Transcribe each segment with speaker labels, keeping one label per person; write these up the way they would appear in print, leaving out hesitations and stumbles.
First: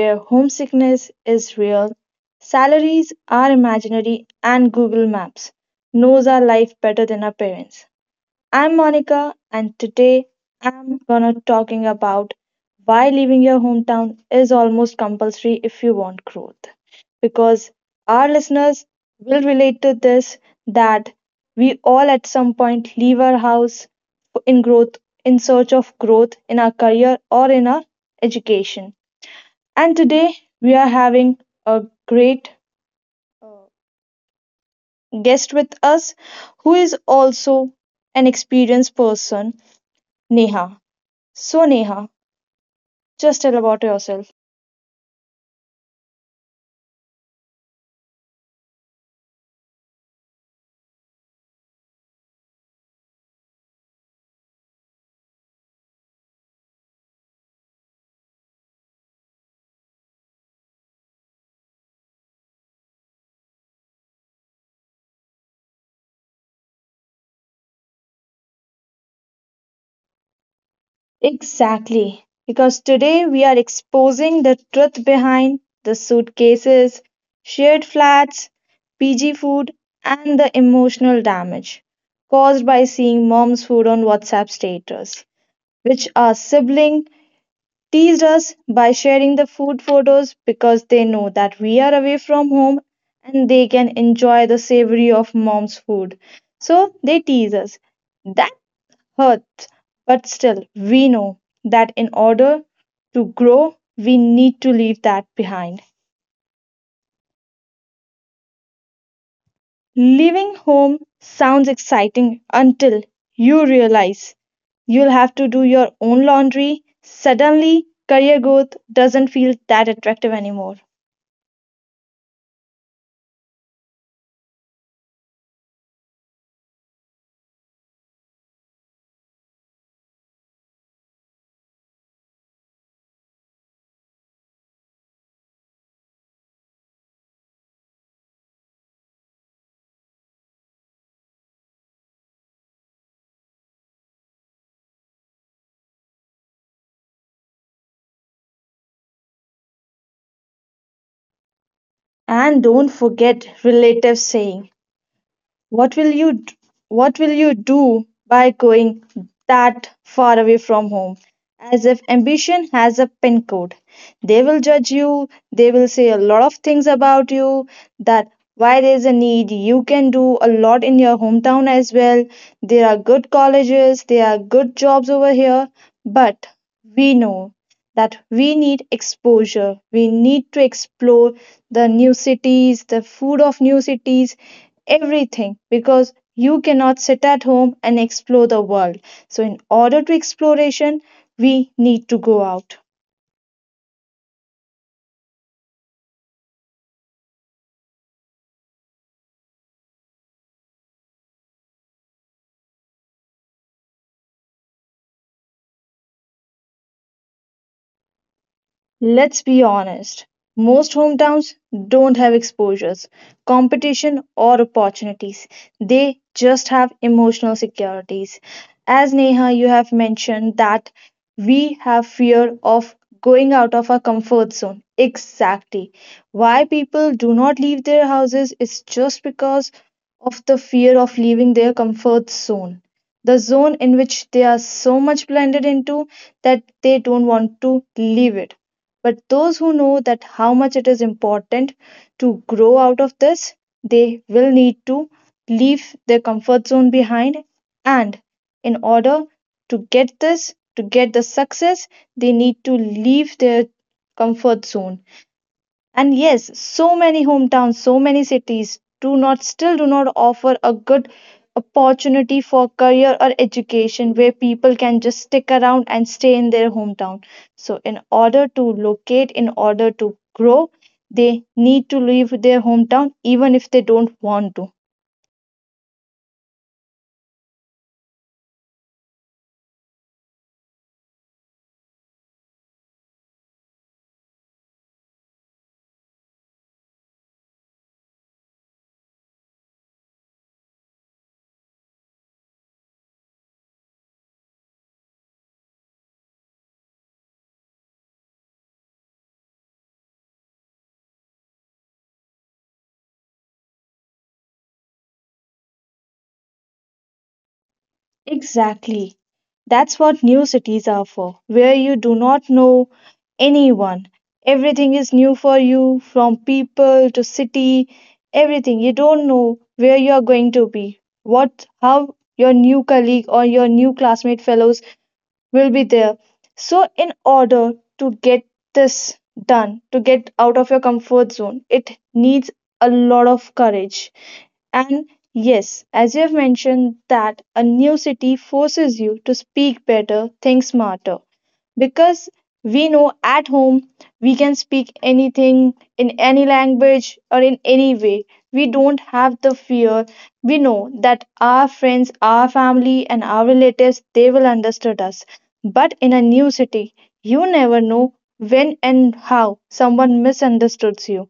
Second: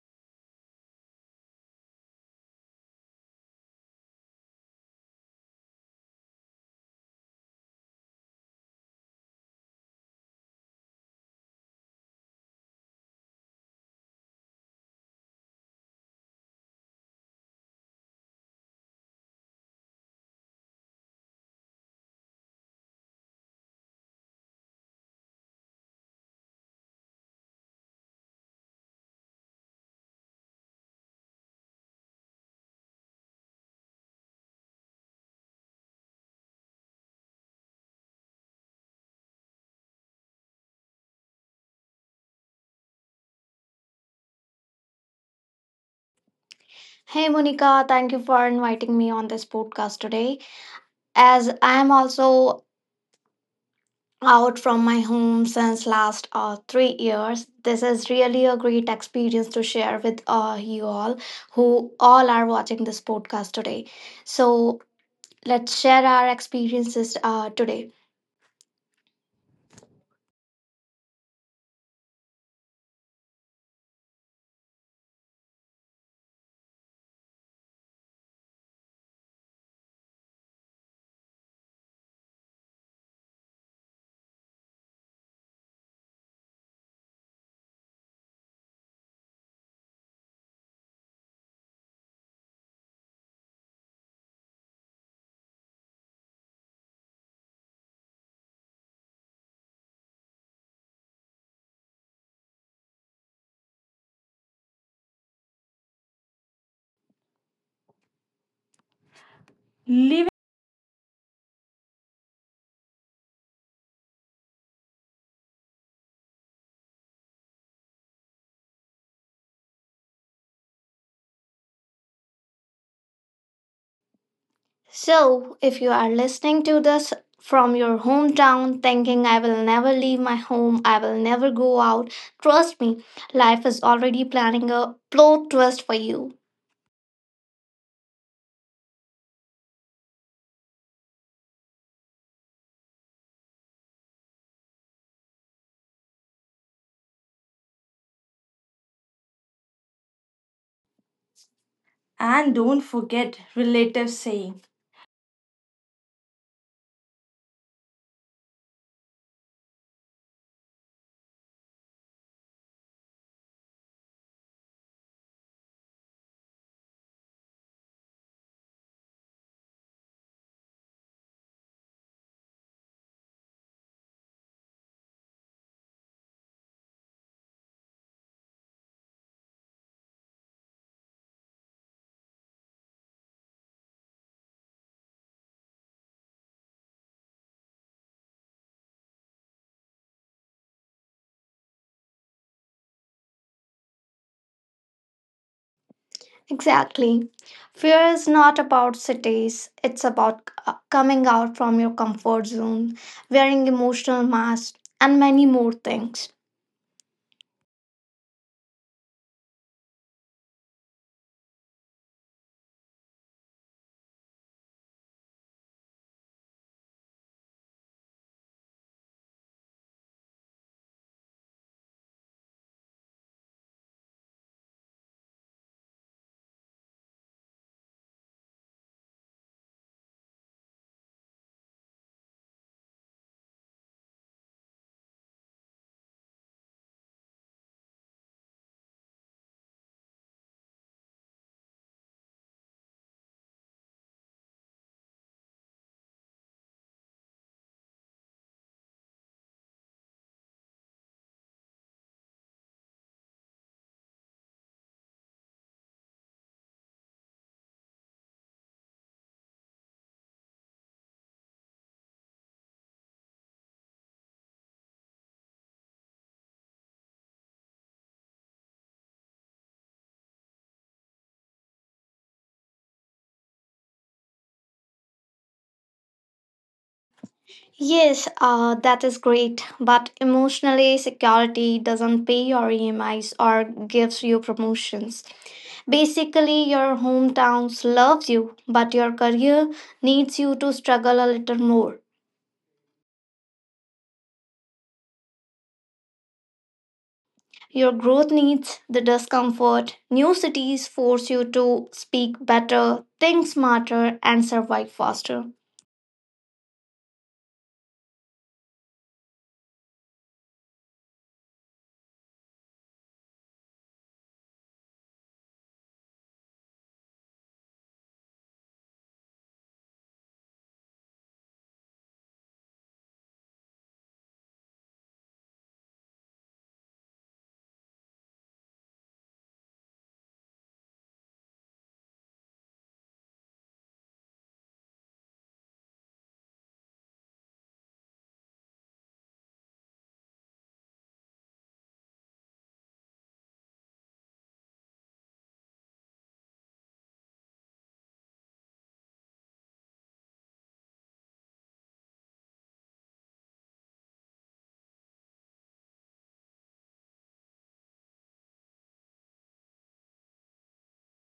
Speaker 1: where homesickness is real, salaries are imaginary, and Google Maps knows our life better than our parents. I'm Monica and today I'm gonna talking about why leaving your hometown is almost compulsory if you want growth. Because our listeners will relate to this that we all at some point leave our house in growth in search of growth in our career or in our education. And today we are having a great uh, guest with us who is also an experienced person, Neha. So, Neha, just tell about yourself.
Speaker 2: Hey Monica, thank you for inviting me on this podcast today. As I am also out from my home since last 3 years, this is really a great experience to share with you all who all are watching this podcast today. So let's share our experiences today.
Speaker 1: Exactly. Because today we are exposing the truth behind the suitcases, shared flats, PG food, and the emotional damage caused by seeing mom's food on WhatsApp status, which our sibling teased us by sharing the food photos because they know that we are away from home and they can enjoy the savory of mom's food. So they tease us. That hurts, but still, we know that in order to grow, we need to leave that behind. Leaving home sounds exciting until you realize you'll have to do your own laundry. Suddenly, career growth doesn't feel that attractive anymore.
Speaker 2: So, if you are listening to this from your hometown, thinking, I will never leave my home, I will never go out, trust me, life is already planning a plot twist for you. And
Speaker 1: And
Speaker 2: don't
Speaker 1: don't
Speaker 2: forget
Speaker 1: forget relatives
Speaker 2: relatives saying,
Speaker 1: saying, What will you d- what will you do by going that far away from home? As if ambition has a pin code. They will judge you, they will say a lot of things about you that why there's a need, you can do a lot in your hometown as well. There are good colleges, there are good jobs over here, but we know that we need exposure. We need to explore the new cities, the food of new cities, everything because you cannot sit at home and explore the world. So, in order to exploration, we need to go out.
Speaker 2: exactly. Fear is not about cities, it's about coming out from your comfort zone, wearing emotional masks, and many more things.
Speaker 1: Let's be honest, most hometowns don't have exposures, competition, or opportunities. They just have emotional securities. As Neha, you have mentioned that we have fear of going out of our comfort zone. Exactly. Why people do not leave their houses is just because of the fear of leaving their comfort zone. The zone in which they are so much blended into that they don't want to leave it but those who know that how much it is important to grow out of this, they will need to leave their comfort zone behind. And in order to get this, to get the success, they need to leave their comfort zone. And yes, so many hometowns, so many cities do not still do not offer a good opportunity for career or education where people can just stick around and stay in their hometown. So in order to locate, in order to grow, they need to leave their hometown even if they don't want to.
Speaker 2: Yes, that is great. But emotionally, security doesn't pay your EMIs or gives you promotions. Basically, your hometowns loves you, but your career needs you to struggle a little more. Your growth needs the discomfort. New cities force you to speak better, think smarter, and survive faster.
Speaker 1: Exactly. That's what new cities are for, where you do not know anyone. Everything is new for you, from people to city, everything. You don't know where you are going to be, what, how your new colleague or your new classmate fellows will be there. So, in order to get this done, to get out of your comfort zone, it needs a lot of courage. And yes, as you have mentioned, that a new city forces you to speak better, think smarter because we know at home we can speak anything in any language or in any way. We don't have the fear. We know that our friends, our family, and our relatives they will understand us. But in a new city, you never know when and how someone misunderstands you.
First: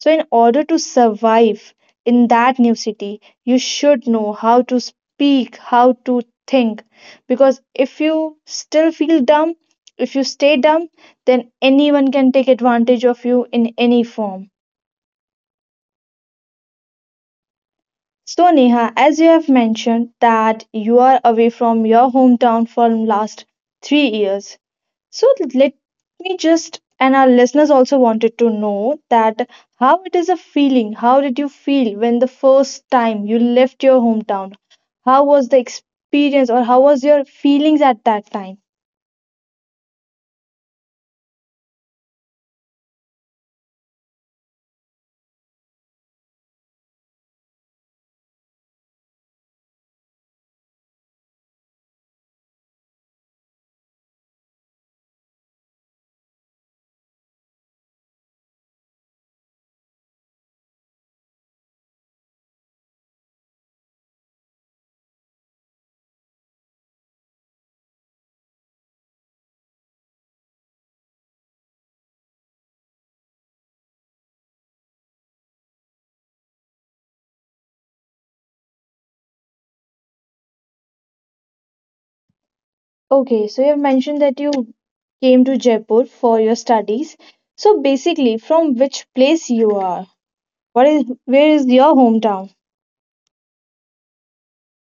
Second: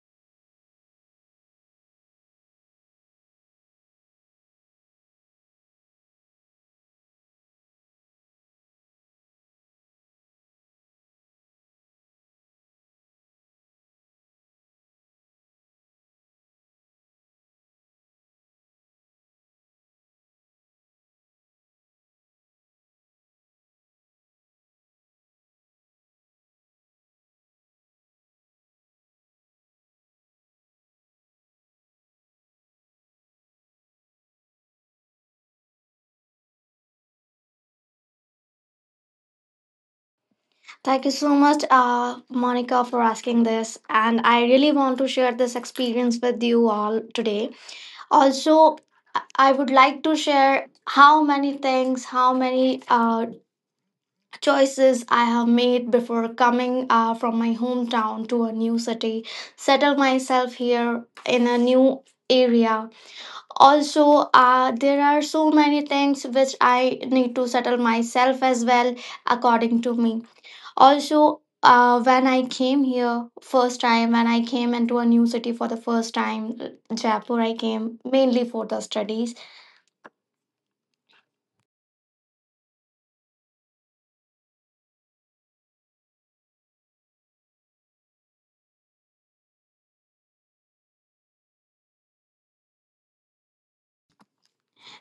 Speaker 1: So, in order to survive in that new city, you should know how to speak, how to think. Because if you still feel dumb, if you stay dumb, then anyone can take advantage of you in any form. So Neha, as you have mentioned that you are away from your hometown for last 3 years. So let me just and our listeners also wanted to know that how it is a feeling, how did you feel when the first time you left your hometown? How was the experience or how was your feelings at that time?
Speaker 2: Thank you so much, Monica, for asking this. And I really want to share this experience with you all today. Also, I would like to share how many things, how many choices I have made before coming from my hometown to a new city, settle myself here in a new area. Also, there are so many things which I need to settle myself as well, according to me. Also, when I came here first time, when I came into a new city for the first time, Jaipur, I came mainly for the studies
Speaker 1: Okay, so you have mentioned that you came to Jaipur for your studies. So basically from which place you are? What is where is your hometown?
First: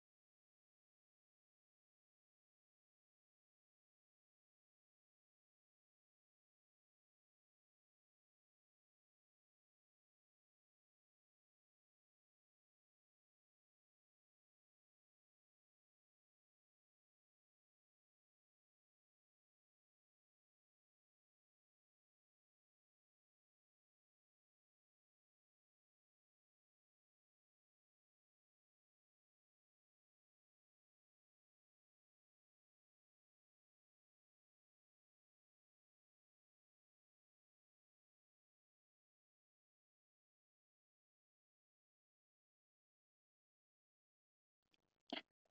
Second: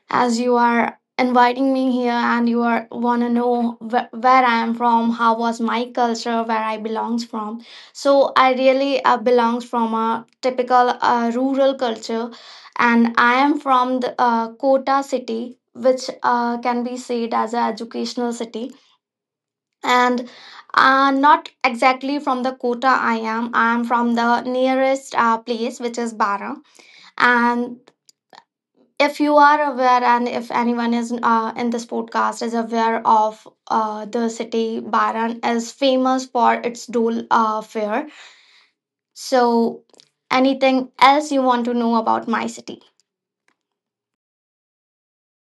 Speaker 2: as you are inviting me here and you are want to know where I am from, how was my culture, where I belongs from. So I really belongs from a typical rural culture, and I am from the Kota city, which can be said as an educational city, and not exactly from the Kota I am. I am from the nearest place, which is Bara, and if you are aware and if anyone is in this podcast is aware of the city Baran is famous for its Dole fair. So anything else you want to know about my city?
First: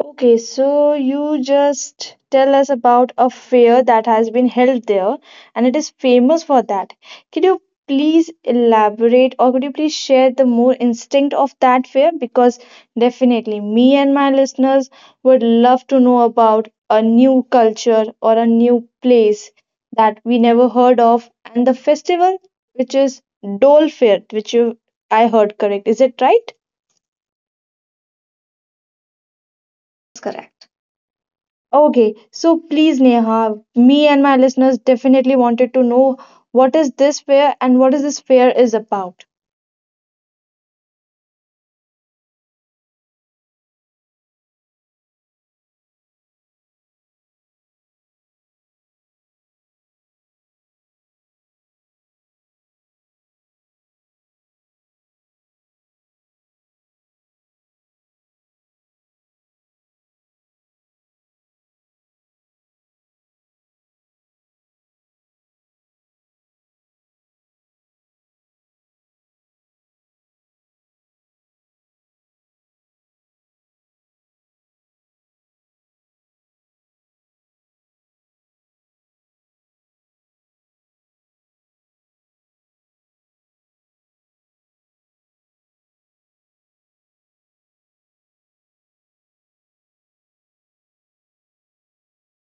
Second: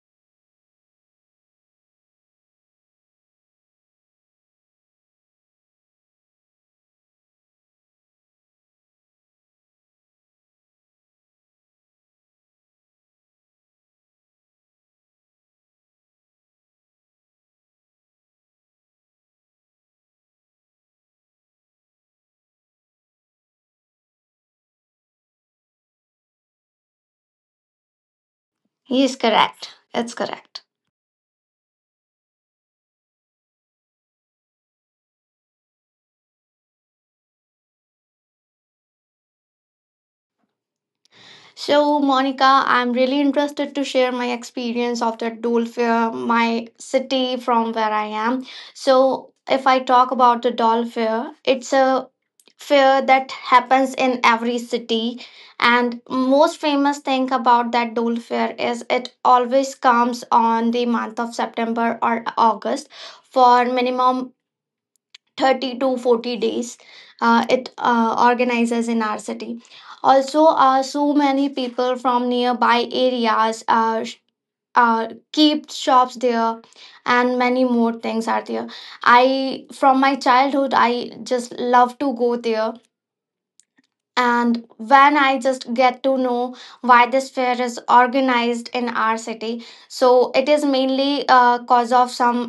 Speaker 1: Okay, so you just tell us about a fair that has been held there and it is famous for that. Could you please elaborate or could you please share the more instinct of that fair? Because definitely me and my listeners would love to know about a new culture or a new place that we never heard of and the festival which is Dole Fair, which you I heard correct. Is it right?
Speaker 2: He is correct. It's
Speaker 1: That's
Speaker 2: correct.
Speaker 1: correct. Okay, so please, Neha, me and my listeners definitely wanted to know what is this fair and what is this fair is about.
Speaker 2: So, Monica, I'm really interested to share my experience of the Dolphin, my city from where I am. So, if I talk about the doll, it's a fair that happens in every city, and most famous thing about that doll fair is it always comes on the month of September or August for minimum 30 to 40 days. It organizes in our city. Also, so many people from nearby areas uh, keep shops there, and many more things are there. I, from my childhood, I just love to go there. And when I just get to know why this fair is organized in our city, so it is mainly cause of some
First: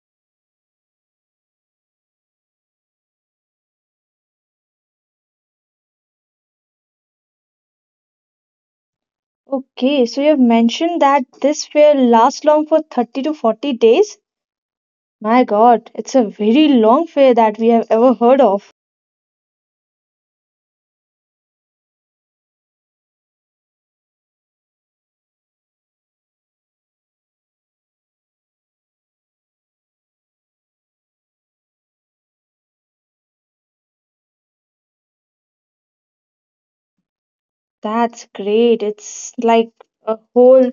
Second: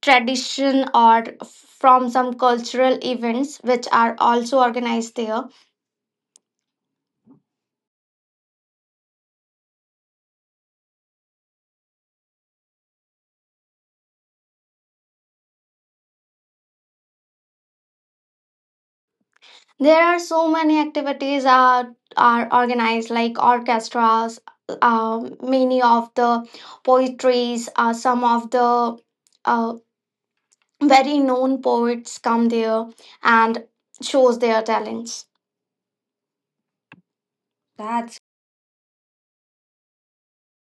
Speaker 2: tradition or from some cultural events which are also organized there.
Speaker 1: Okay, so you have mentioned that this fair lasts long for 30 to 40 days. My God, it's a very long fair that we have ever heard of.
Speaker 2: There are so many activities are organized like orchestras, many of the poetries, some of the uh, very known poets come there and shows their talents. That's
Speaker 1: That's great. It's like a whole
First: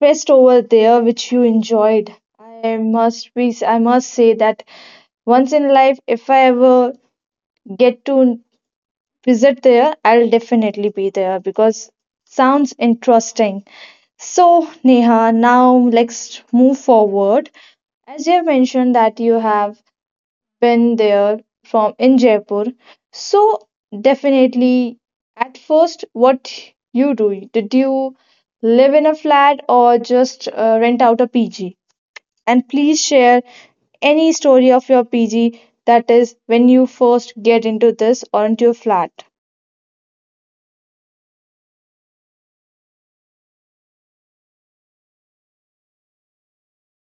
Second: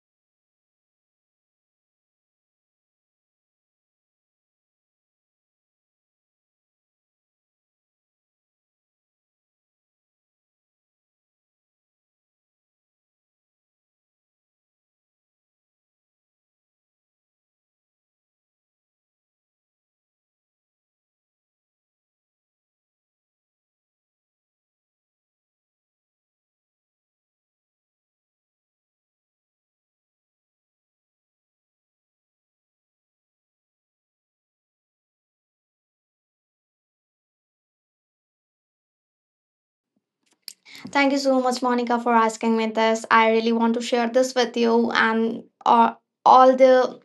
Speaker 1: fest over there which you enjoyed. I must be, I must say that once in life if I ever get to visit there, I'll definitely be there because sounds interesting. So, Neha, now let's move forward. As you have mentioned that you have been there from in Jaipur, so definitely at first, what you do? Did you live in a flat or just rent out a PG? And please share any story of your PG that is when you first get into this or into a flat.
Speaker 2: thank you so much, Monica, for asking me this. I really want to share this with you and all the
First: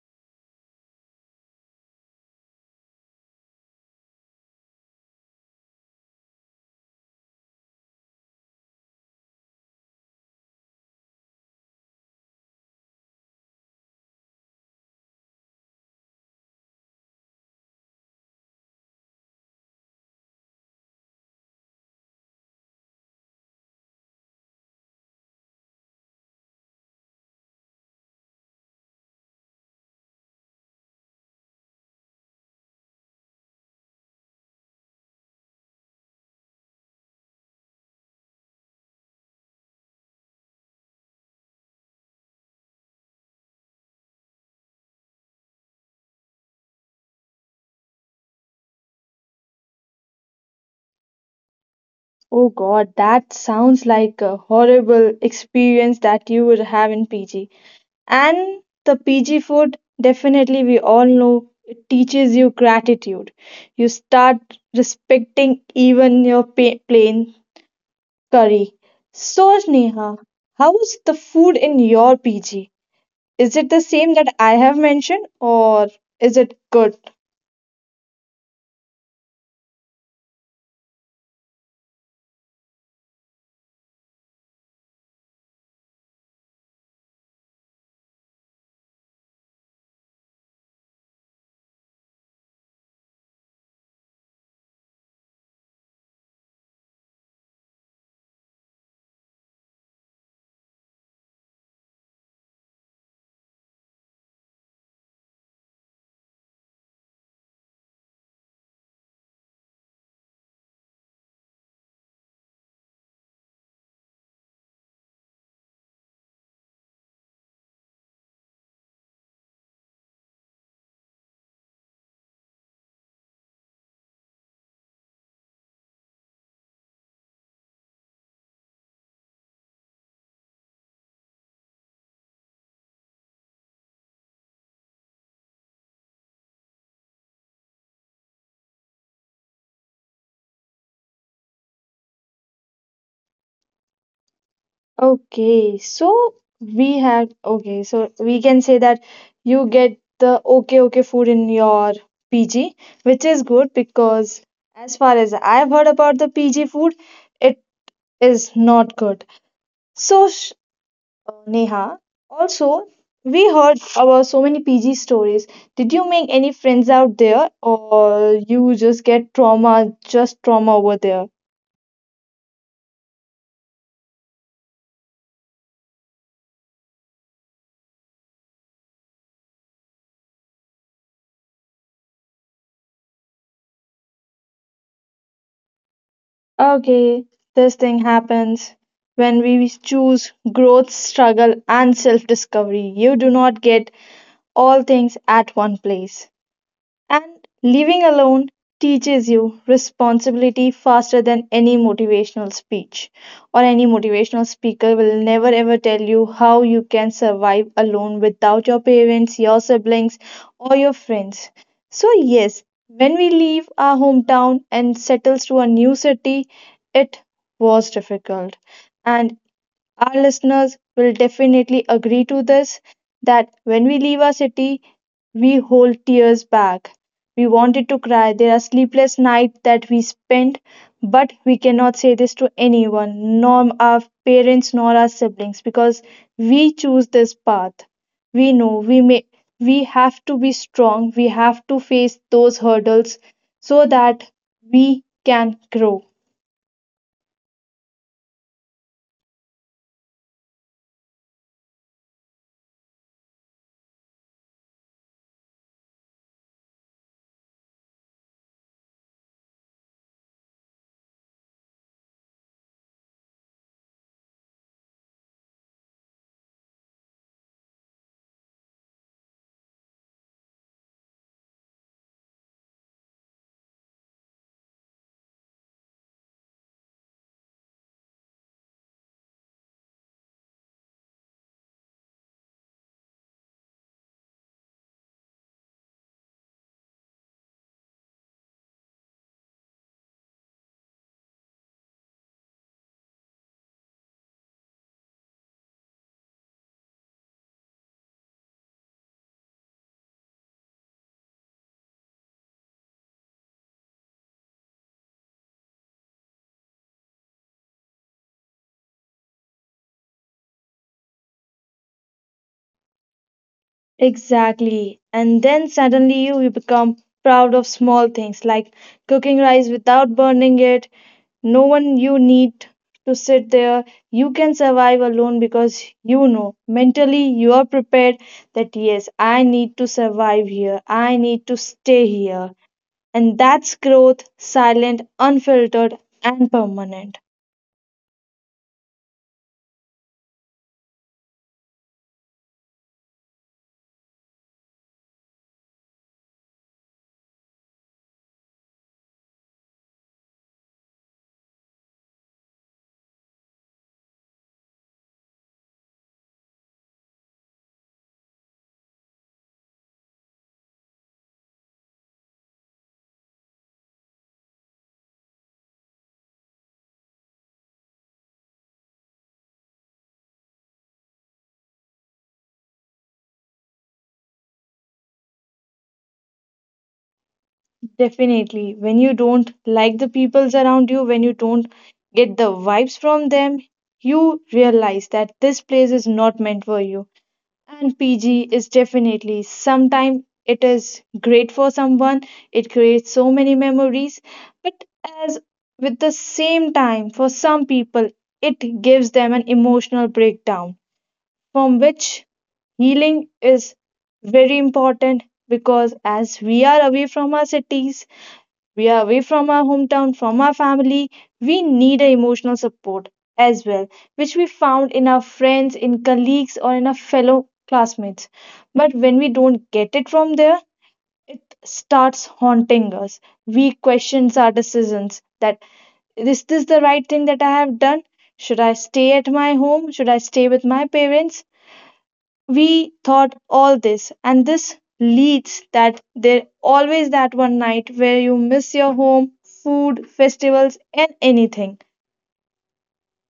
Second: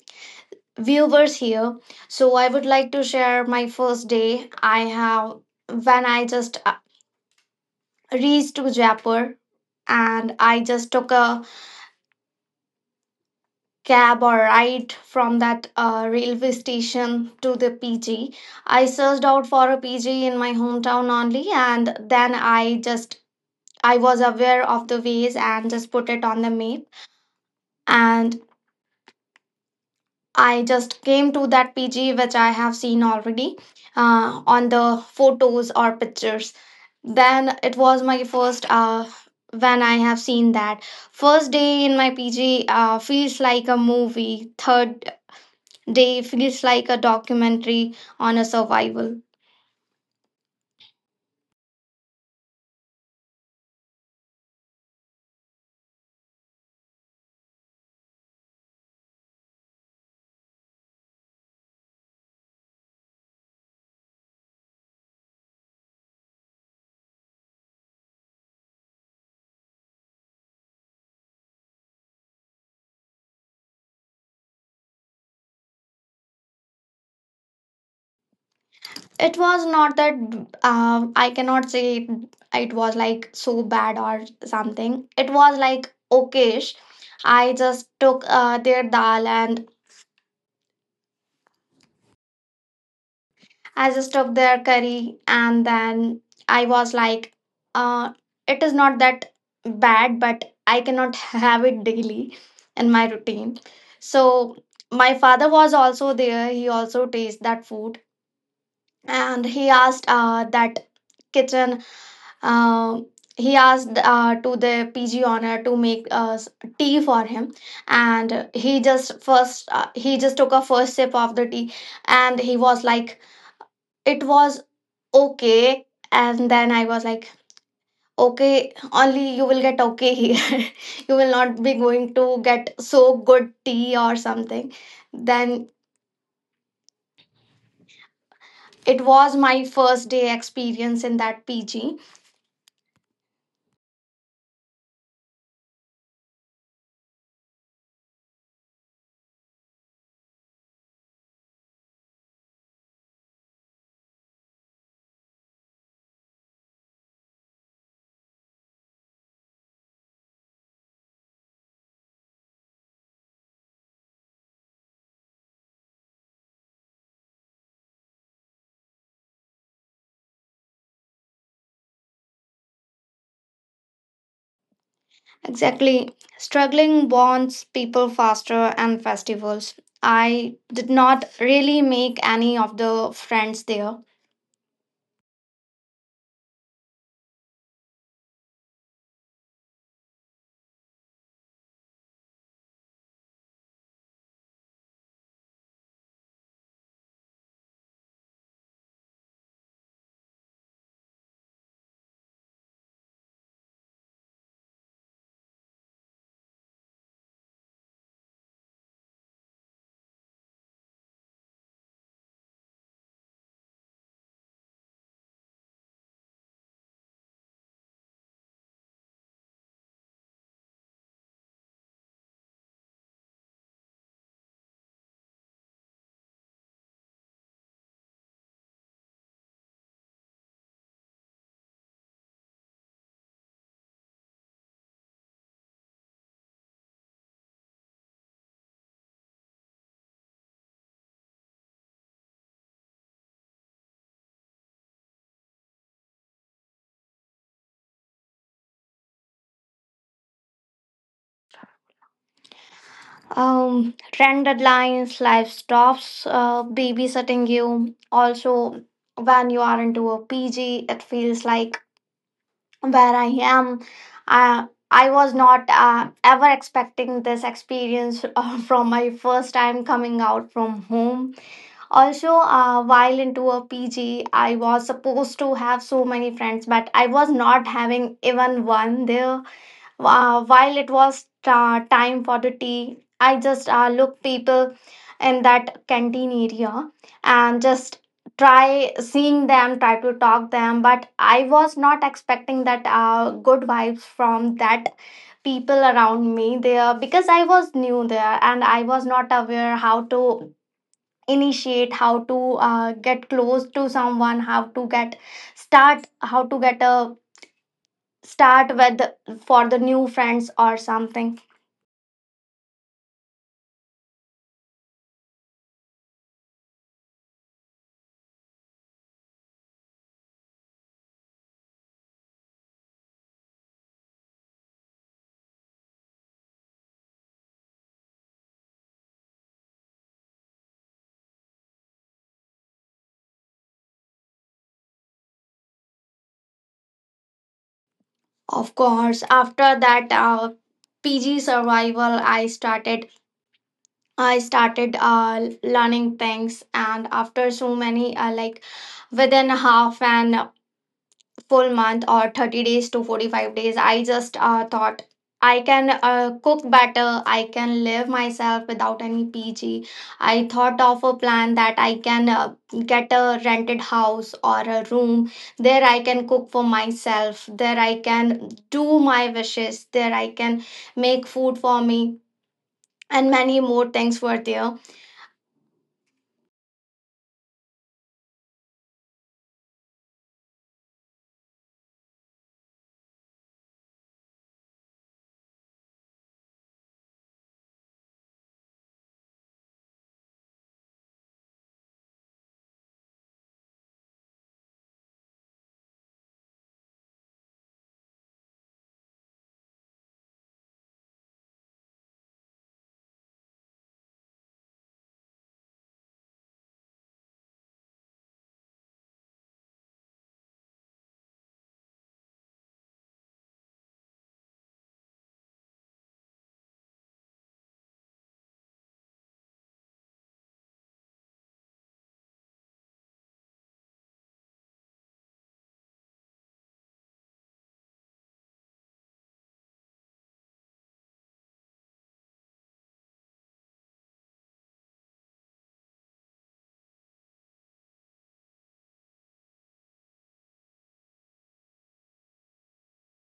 Speaker 2: viewers here. So I would like to share my first day I have when I just reached to Jaipur, and I just took a cab or ride from that railway station to the PG. I searched out for a PG in my hometown only, and then I just, I was aware of the ways and just put it on the map, and I just came to that PG which I have seen already on the photos or pictures. Then it was my first when I have seen that. First day in my PG feels like a movie, third day feels like a documentary on a survival.
Speaker 1: Oh God, that sounds like a horrible experience that you would have in PG. And the PG food, definitely, we all know it teaches you gratitude. You start respecting even your plain curry. So, Sneha, how is the food in your PG? Is it the same that I have mentioned, or is it good?
Speaker 2: It was not that, I cannot say it, it was like so bad or something. It was like okayish. I just took their dal, and I just took their curry, and then I was like, uh, it is not that bad, but I cannot have it daily in my routine. So my father was also there. He also tasted that food and he asked that kitchen. Uh, he asked to the PG owner to make tea for him, and he just first he just took a first sip of the tea, and he was like, it was okay. And then I was like, okay, only you will get okay here. You will not be going to get so good tea or something. Then it was my first day experience in that PG.
Speaker 1: Okay, so so we can say that you get the okay okay food in your PG, which is good because as far as I've heard about the PG food, it is not good. So Neha, also we heard about so many PG stories. Did you make any friends out there, or you just get trauma, just trauma over there?
Speaker 2: Exactly, struggling bonds people faster and festivals. I did not really make any of the friends there.
Speaker 1: Okay, this thing happens when we choose growth, struggle, and self discovery. You do not get all things at one place. And living alone teaches you responsibility faster than any motivational speech or any motivational speaker will never ever tell you how you can survive alone without your parents, your siblings, or your friends. So, yes, when we leave our hometown and settles to a new city, it was difficult and our listeners will definitely agree to this that when we leave our city, we hold tears back. We wanted to cry. There are sleepless nights that we spent, but we cannot say this to anyone, nor our parents, nor our siblings, because we choose this path. We know we may we have to be strong, we have to face those hurdles so that we can grow.
Speaker 2: Trend deadlines, life stops, babysitting you. Also, when you are into a PG, it feels like where I am. I was not ever expecting this experience from my first time coming out from home. Also, while into a PG, I was supposed to have so many friends, but I was not having even one there. While it was time for the tea, I just looked people in that canteen area, and just try seeing them, try to talk them. But I was not expecting that good vibes from that people around me there, because I was new there and I was not aware how to initiate, how to get close to someone, how to get start, how to get a start with for the new friends or something.
Speaker 1: Exactly. And then suddenly you become proud of small things like cooking rice without burning it. No one you need to sit there. You can survive alone because you know mentally you are prepared that yes, I need to survive here. I need to stay here. And that's growth, silent, unfiltered, and permanent.
Speaker 2: Of course, after that PG survival, I started learning things, and after so many like within half an full month or 30 days to 45 days, I just thought I can cook better, I can live myself without any PG. I thought of a plan that I can get a rented house or a room. There I can cook for myself, there I can do my wishes, there I can make food for me, and many more things were there.
Speaker 1: Definitely. When you don't like the peoples around you, when you don't get the vibes from them, you realize that this place is not meant for you. And PG is definitely sometimes it is great for someone, it creates so many memories, but as with the same time, for some people, it gives them an emotional breakdown from which healing is very important because as we are away from our cities we are away from our hometown, from our family. We need a emotional support as well, which we found in our friends, in colleagues, or in our fellow classmates. But when we don't get it from there, it starts haunting us. We question our decisions that is this the right thing that I have done? Should I stay at my home? Should I stay with my parents? We thought all this and this leads that there always that one night where you miss your home food festivals and anything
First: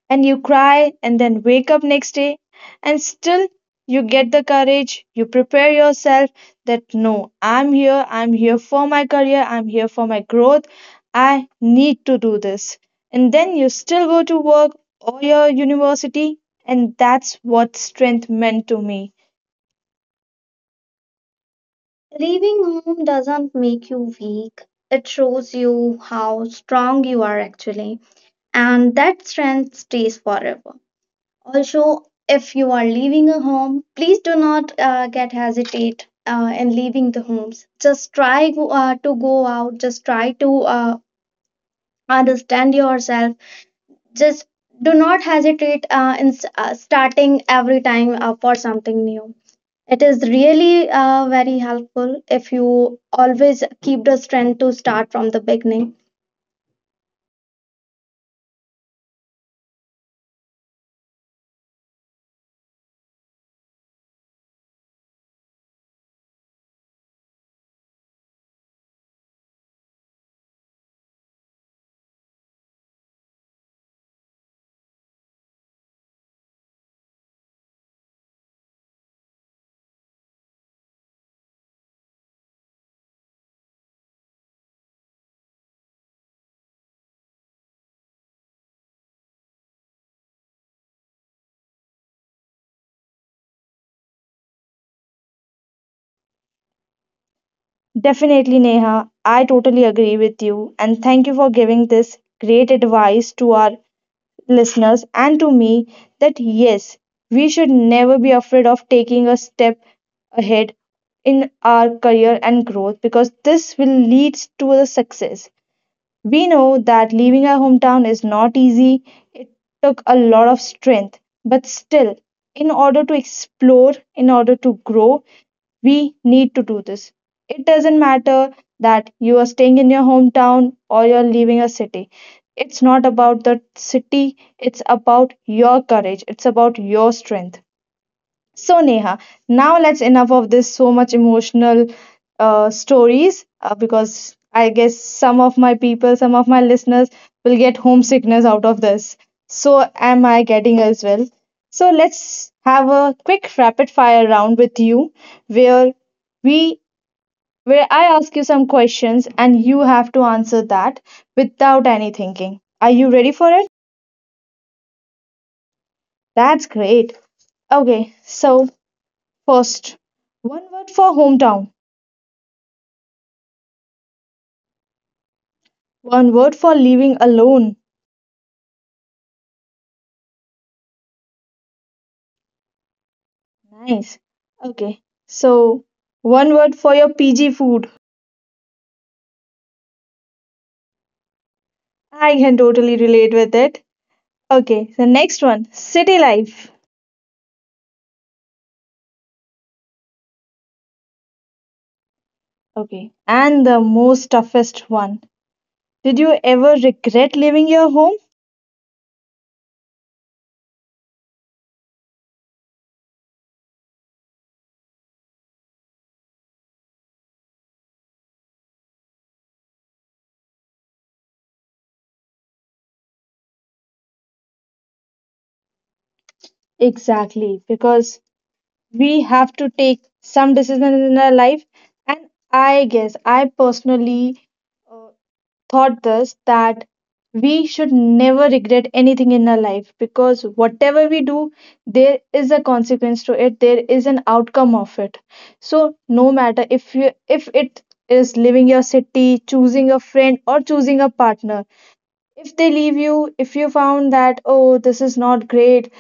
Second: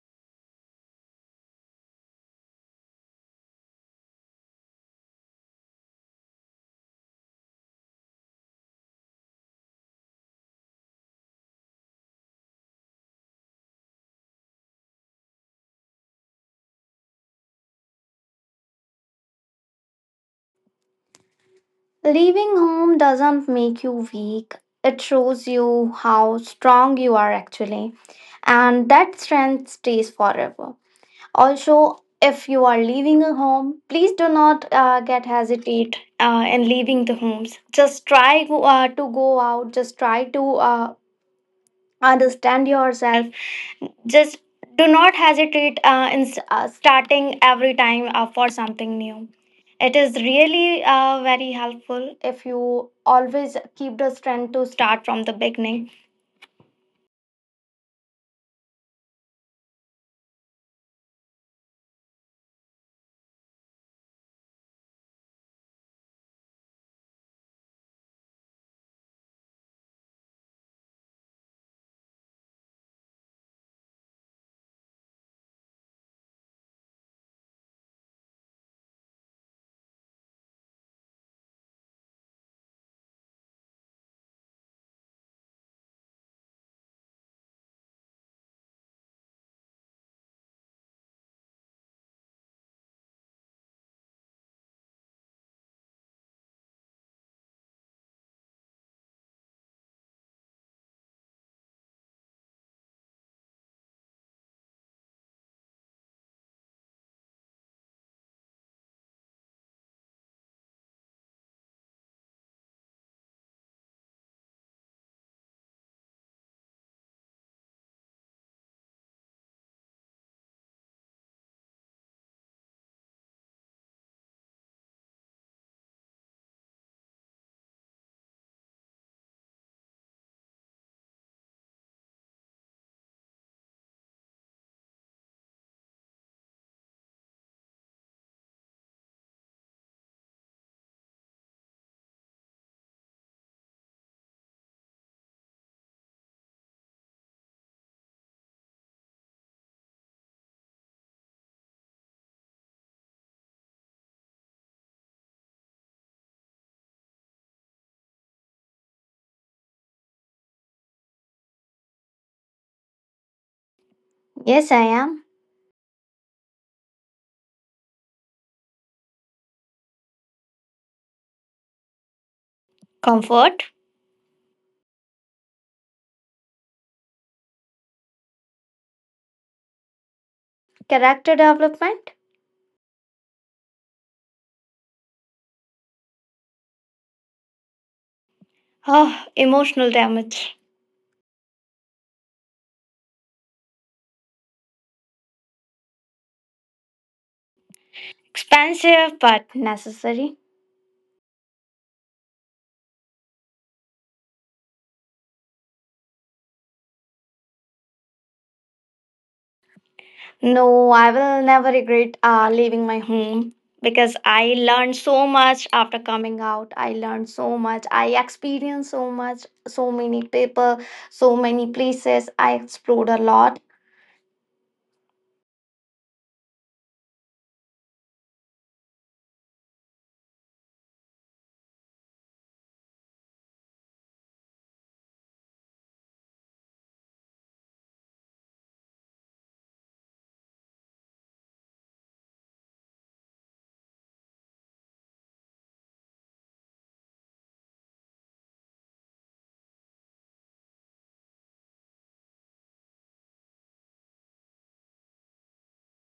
Speaker 1: and you cry and then wake up next day and still you get the courage you prepare yourself that no, I'm here, I'm here for my career, I'm here for my growth. I need to do this and then you still go to work or your university and that's what strength meant to me.
Speaker 2: Leaving
Speaker 1: Leaving
Speaker 2: home
Speaker 1: home
Speaker 2: doesn't
Speaker 1: doesn't
Speaker 2: make
Speaker 1: make
Speaker 2: you
Speaker 1: you
Speaker 2: weak.
Speaker 1: weak.
Speaker 2: It
Speaker 1: It
Speaker 2: shows
Speaker 1: shows
Speaker 2: you
Speaker 1: you
Speaker 2: how
Speaker 1: how
Speaker 2: strong
Speaker 1: strong
Speaker 2: you
Speaker 1: you
Speaker 2: are
Speaker 1: are
Speaker 2: actually,
Speaker 1: actually,
Speaker 2: and
Speaker 1: and
Speaker 2: that
Speaker 1: that
Speaker 2: strength
Speaker 1: strength
Speaker 2: stays
Speaker 1: stays
Speaker 2: forever.
Speaker 1: forever.
Speaker 2: Also,
Speaker 1: Also,
Speaker 2: if
Speaker 1: if
Speaker 2: you
Speaker 1: you
Speaker 2: are
Speaker 1: are
Speaker 2: leaving
Speaker 1: leaving
Speaker 2: a
Speaker 1: a
Speaker 2: home,
Speaker 1: home,
Speaker 2: please
Speaker 1: please
Speaker 2: do
Speaker 1: do
Speaker 2: not
Speaker 1: not
Speaker 2: get
Speaker 1: get
Speaker 2: hesitate
Speaker 1: hesitate
Speaker 2: in
Speaker 1: in
Speaker 2: leaving
Speaker 1: leaving
Speaker 2: the
Speaker 1: the
Speaker 2: homes.
Speaker 1: homes.
Speaker 2: Just
Speaker 1: Just
Speaker 2: try to
Speaker 1: to
Speaker 2: go
Speaker 1: go
Speaker 2: out.
Speaker 1: out.
Speaker 2: Just
Speaker 1: Just
Speaker 2: try
Speaker 1: try
Speaker 2: to
Speaker 1: to
Speaker 2: understand
Speaker 1: understand
Speaker 2: yourself.
Speaker 1: yourself.
Speaker 2: Just
Speaker 1: Just
Speaker 2: do
Speaker 1: do
Speaker 2: not
Speaker 1: not
Speaker 2: hesitate
Speaker 1: hesitate in
Speaker 2: starting
Speaker 1: starting
Speaker 2: every
Speaker 1: every
Speaker 2: time
Speaker 1: time
Speaker 2: for
Speaker 1: for
Speaker 2: something
Speaker 1: something
Speaker 2: new.
Speaker 1: new.
Speaker 2: It
Speaker 1: It
Speaker 2: is
Speaker 1: is
Speaker 2: really
Speaker 1: really
Speaker 2: very
Speaker 1: very
Speaker 2: helpful
Speaker 1: helpful
Speaker 2: if
Speaker 1: if
Speaker 2: you
Speaker 1: you
Speaker 2: always
Speaker 1: always
Speaker 2: keep
Speaker 1: keep
Speaker 2: the
Speaker 1: the
Speaker 2: strength
Speaker 1: strength
Speaker 2: to
Speaker 1: to
Speaker 2: start
Speaker 1: start
Speaker 2: from
Speaker 1: from
Speaker 2: the
Speaker 1: the
Speaker 2: beginning.
Speaker 1: beginning. Definitely, Neha. I totally agree with you, and thank you for giving this great advice to our listeners and to me that yes, we should never be afraid of taking a step ahead in our career and growth because this will lead to the success. We know that leaving our hometown is not easy. It took a lot of strength, but still, in order to explore, in order to grow, we need to do this. It doesn't matter that you are staying in your hometown or you're leaving a city. It's not about the city, it's about your courage, it's about your strength. So, Neha, now let's enough of this so much emotional stories because I guess some of my people, some of my listeners will get homesickness out of this. So, am I getting as well? So, let's have a quick rapid fire round with you where we where I ask you some questions and you have to answer that without any thinking. Are you ready for it?
Speaker 2: Yes, I am.
Speaker 1: That's great. Okay, so first, one word for hometown.
Speaker 2: Comfort.
Speaker 1: One word for living alone.
Speaker 2: Character development.
Speaker 1: Nice. Okay. So, one word for your PG food.
Speaker 2: Oh, emotional damage.
Speaker 1: I can totally relate with it. Okay. The next one city life.
Speaker 2: Expensive but necessary.
Speaker 1: Okay. And the most toughest one. Did you ever regret leaving your home?
Speaker 2: No, I will never regret leaving my home, because I learned so much after coming out. I learned so much. I experienced so much, so many people, so many places. I explored a lot.
Speaker 1: Exactly. Because we have to take some decisions in our life. And I guess I personally uh, taught us that we should never regret anything in our life because whatever we do, there is a consequence to it, there is an outcome of it. So no matter if it is leaving your city, choosing a friend or choosing a partner. If they leave you, if you found that oh this is not great,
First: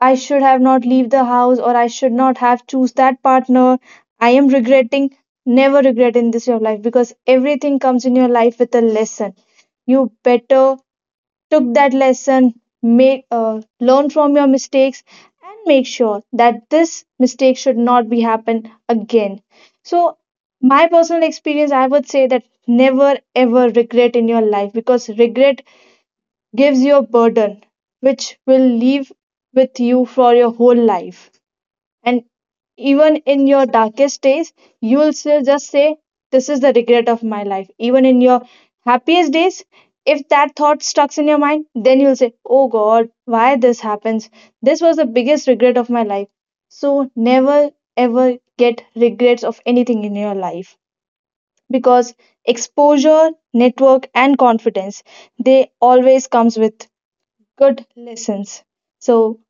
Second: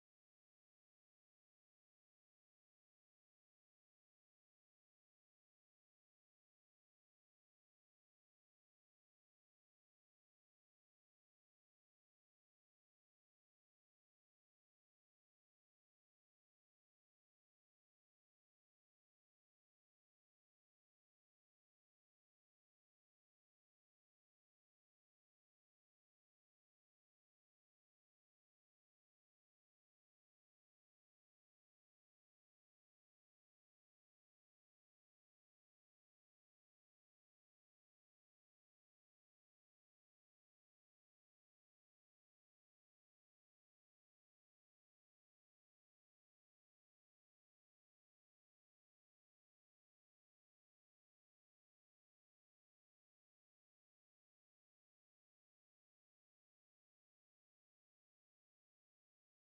Speaker 1: I should have not leave the house or I should not have choose that partner. I am regretting, never regret in this your life because everything comes in your life with a lesson. You better took that lesson, make learn from your mistakes and make sure that this mistake should not be happen again. So my personal experience, I would say that never ever regret in your life because regret gives you a burden which will live with you for your whole life. And even in your darkest days, you will still just say, "This is the regret of my life." Even in your happiest days, if that thought stucks in your mind, then you'll say, "Oh God, why this happens? This was the biggest regret of my life." So never ever get regrets of anything in your life because exposure, network, and confidence they always comes with good lessons. So,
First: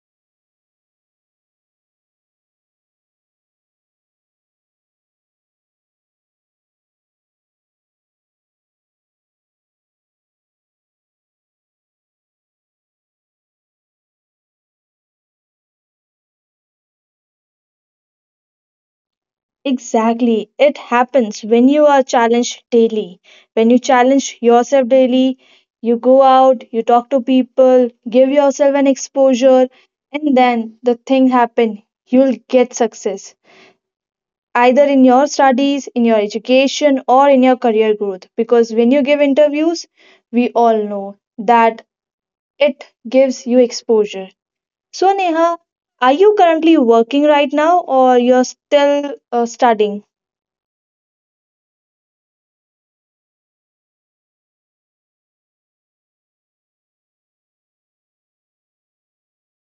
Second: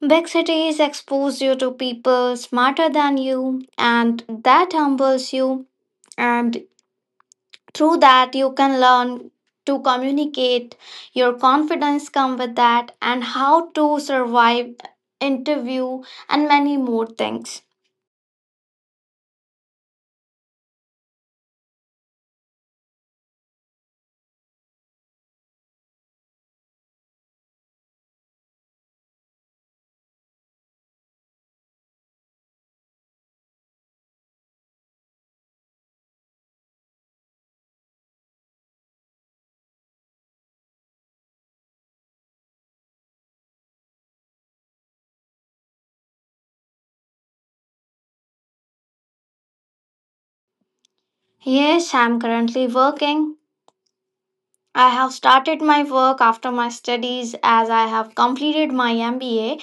Speaker 2: Big cities expose you to people smarter than you, and that humbles you. And through that you can learn to communicate, your confidence come with that, and how to survive interview and many more things.
Speaker 1: exactly, it happens when you are challenged daily. When you challenge yourself daily, you go out, you talk to people, give yourself an exposure, and then the thing happen. You'll get success either in your studies, in your education, or in your career growth. Because when you give interviews, we all know that it gives you exposure. So, Neha, are you currently working right now or you're still studying?
Speaker 2: Yes, I'm currently working. I have started my work after my studies as I have completed my MBA,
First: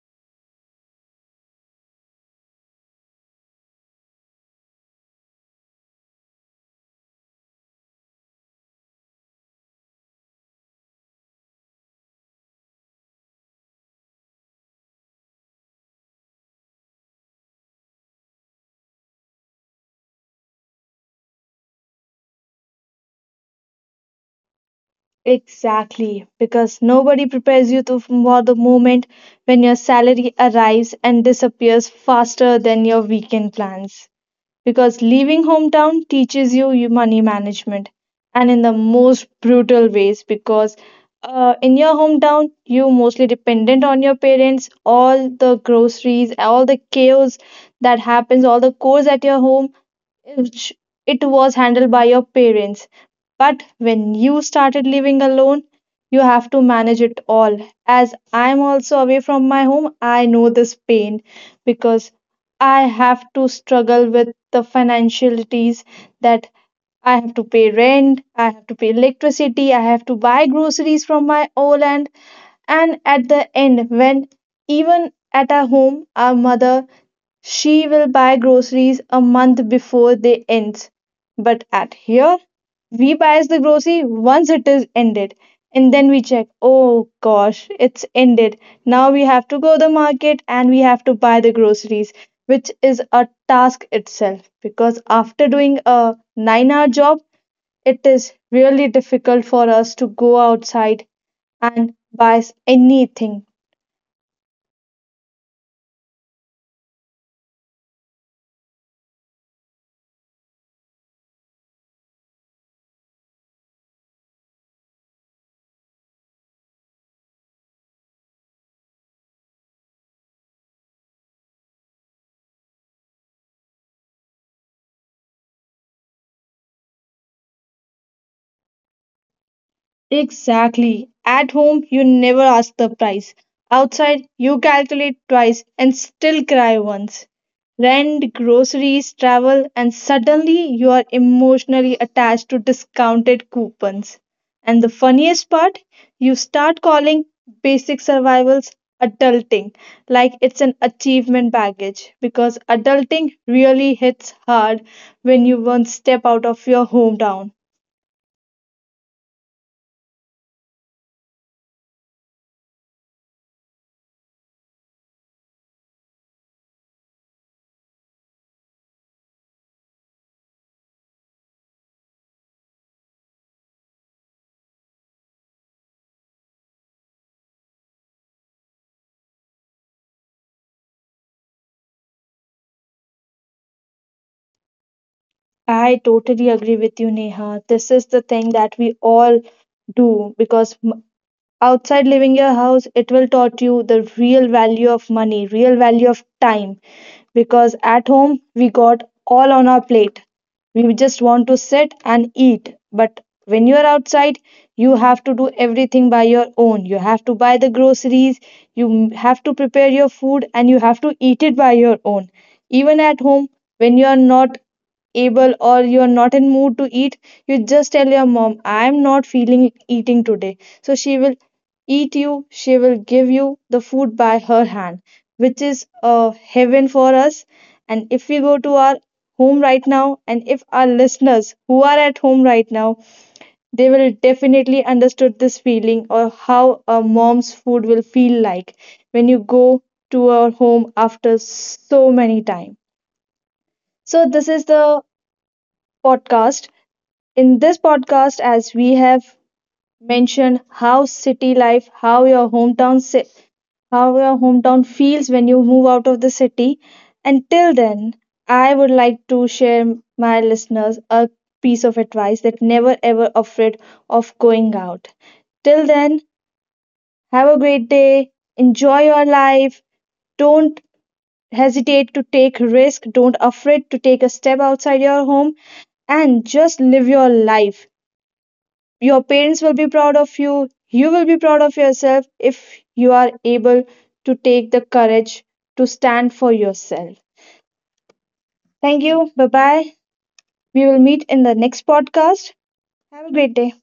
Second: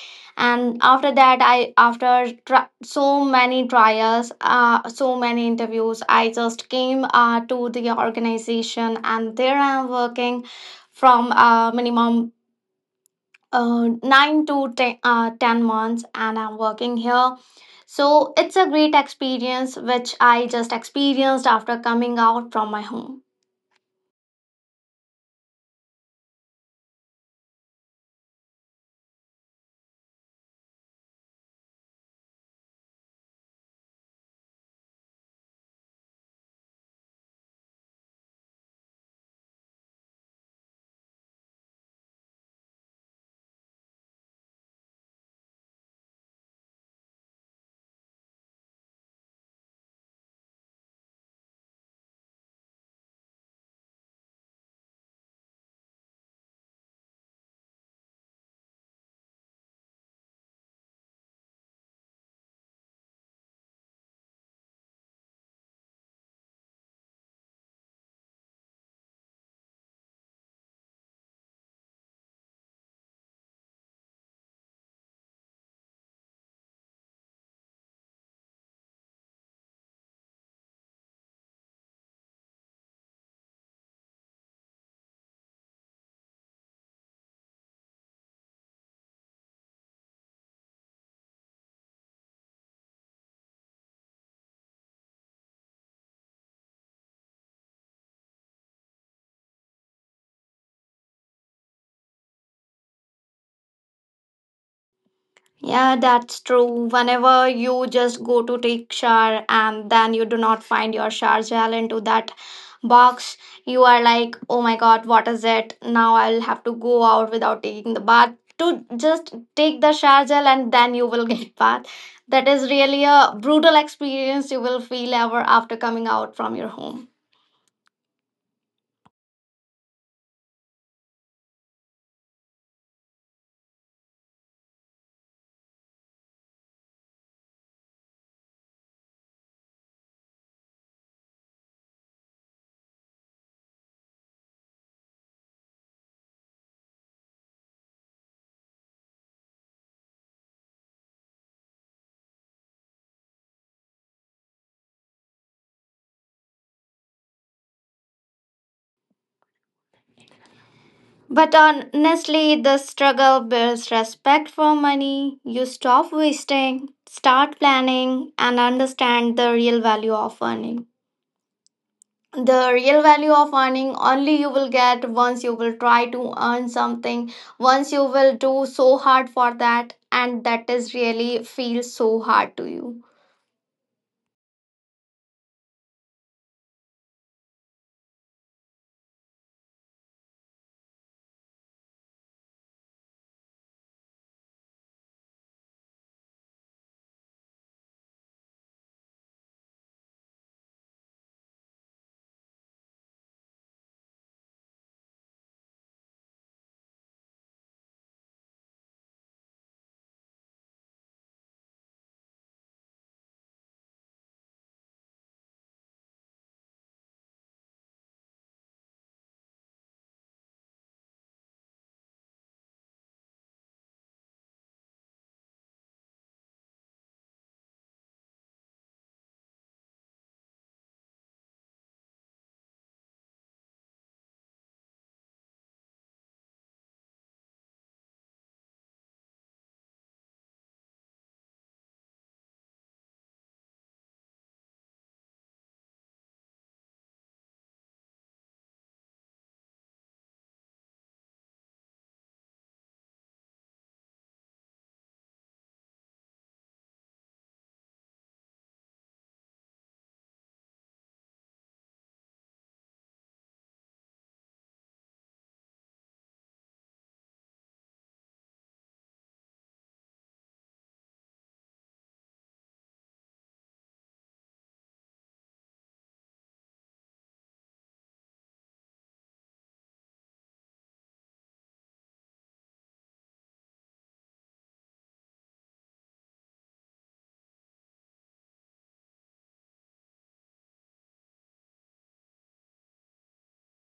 Speaker 2: and after that I, after tr, so many trials, so many interviews, I just came to the organization, and there I am working from a minimum 9 to 10, 10 months, and I'm working here. So it's a great experience which I just experienced after coming out from my home.
Speaker 1: Exactly, because nobody prepares you to, for the moment when your salary arrives and disappears faster than your weekend plans. Because leaving hometown teaches you your money management and in the most brutal ways because in your hometown you mostly dependent on your parents, all the groceries, all the chaos that happens, all the chores at your home which it was handled by your parents. But when you started living alone, you have to manage it all. As I'm also away from my home, I know this pain because I have to struggle with the financialities that I have to pay rent, I have to pay electricity, I have to buy groceries from my old aunt. And at the end, when even at our home, our mother, she will buy groceries a month before they end. But at here, we buys the grocery once it is ended. And then we check, oh gosh, it's ended. Now we have to go the market and we have to buy the groceries which is a task itself because after doing a 9 hour job, it is really difficult for us to go outside and buy anything.
Speaker 2: Yeah, that's true. Whenever you just go to take shower and then you do not find your shower gel into that box, you are like, oh my god, what is it? Now I'll have to go out without taking the bath to just take the shower gel, and then you will get bath. That is really a brutal experience you will feel ever after coming out from your home.
Speaker 1: Exactly. At home, you never ask the price. Outside, you calculate twice and still cry once. Rent, groceries, travel, and suddenly you are emotionally attached to discounted coupons. And the funniest part, you start calling basic survivals adulting, like it's an achievement baggage, because adulting really hits hard when you once step out of your hometown.
Speaker 2: But honestly, the struggle builds respect for money. You stop wasting, start planning, and understand the real value of earning. The real value of earning only you will get once you will try to earn something, once you will do so hard for that, and that is really feel so hard to you.
Speaker 1: I totally agree with you, Neha. This is the thing that we all do because outside leaving your house, it will taught you the real value of money, real value of time. Because at home, we got all on our plate. We just want to sit and eat. But when you're outside, you have to do everything by your own. You have to buy the groceries, you have to prepare your food, and you have to eat it by your own. Even at home, when you are not able or you're not in mood to eat, you just tell your mom, "I'm not feeling eating today," so she will eat you she will give you the food by her hand, which is a heaven for us. And if we go to our home right now, and if our listeners who are at home right now, they will definitely understood this feeling or how a mom's food will feel like when you go to our home after so many time. So this is the podcast. In this podcast, as we have mentioned how city life, how your how your hometown feels when you move out of the city. Until then, I would like to share my listeners a piece of advice that never ever afraid of going out. Till then, have a great day. Enjoy your life. Don't hesitate to take risk. Don't afraid to take a step outside your home and just live your life. Your parents will be proud of you. You will be proud of yourself if you are able to take the courage to stand for yourself. Thank you. Bye bye. We will meet in the next podcast. Have a great day.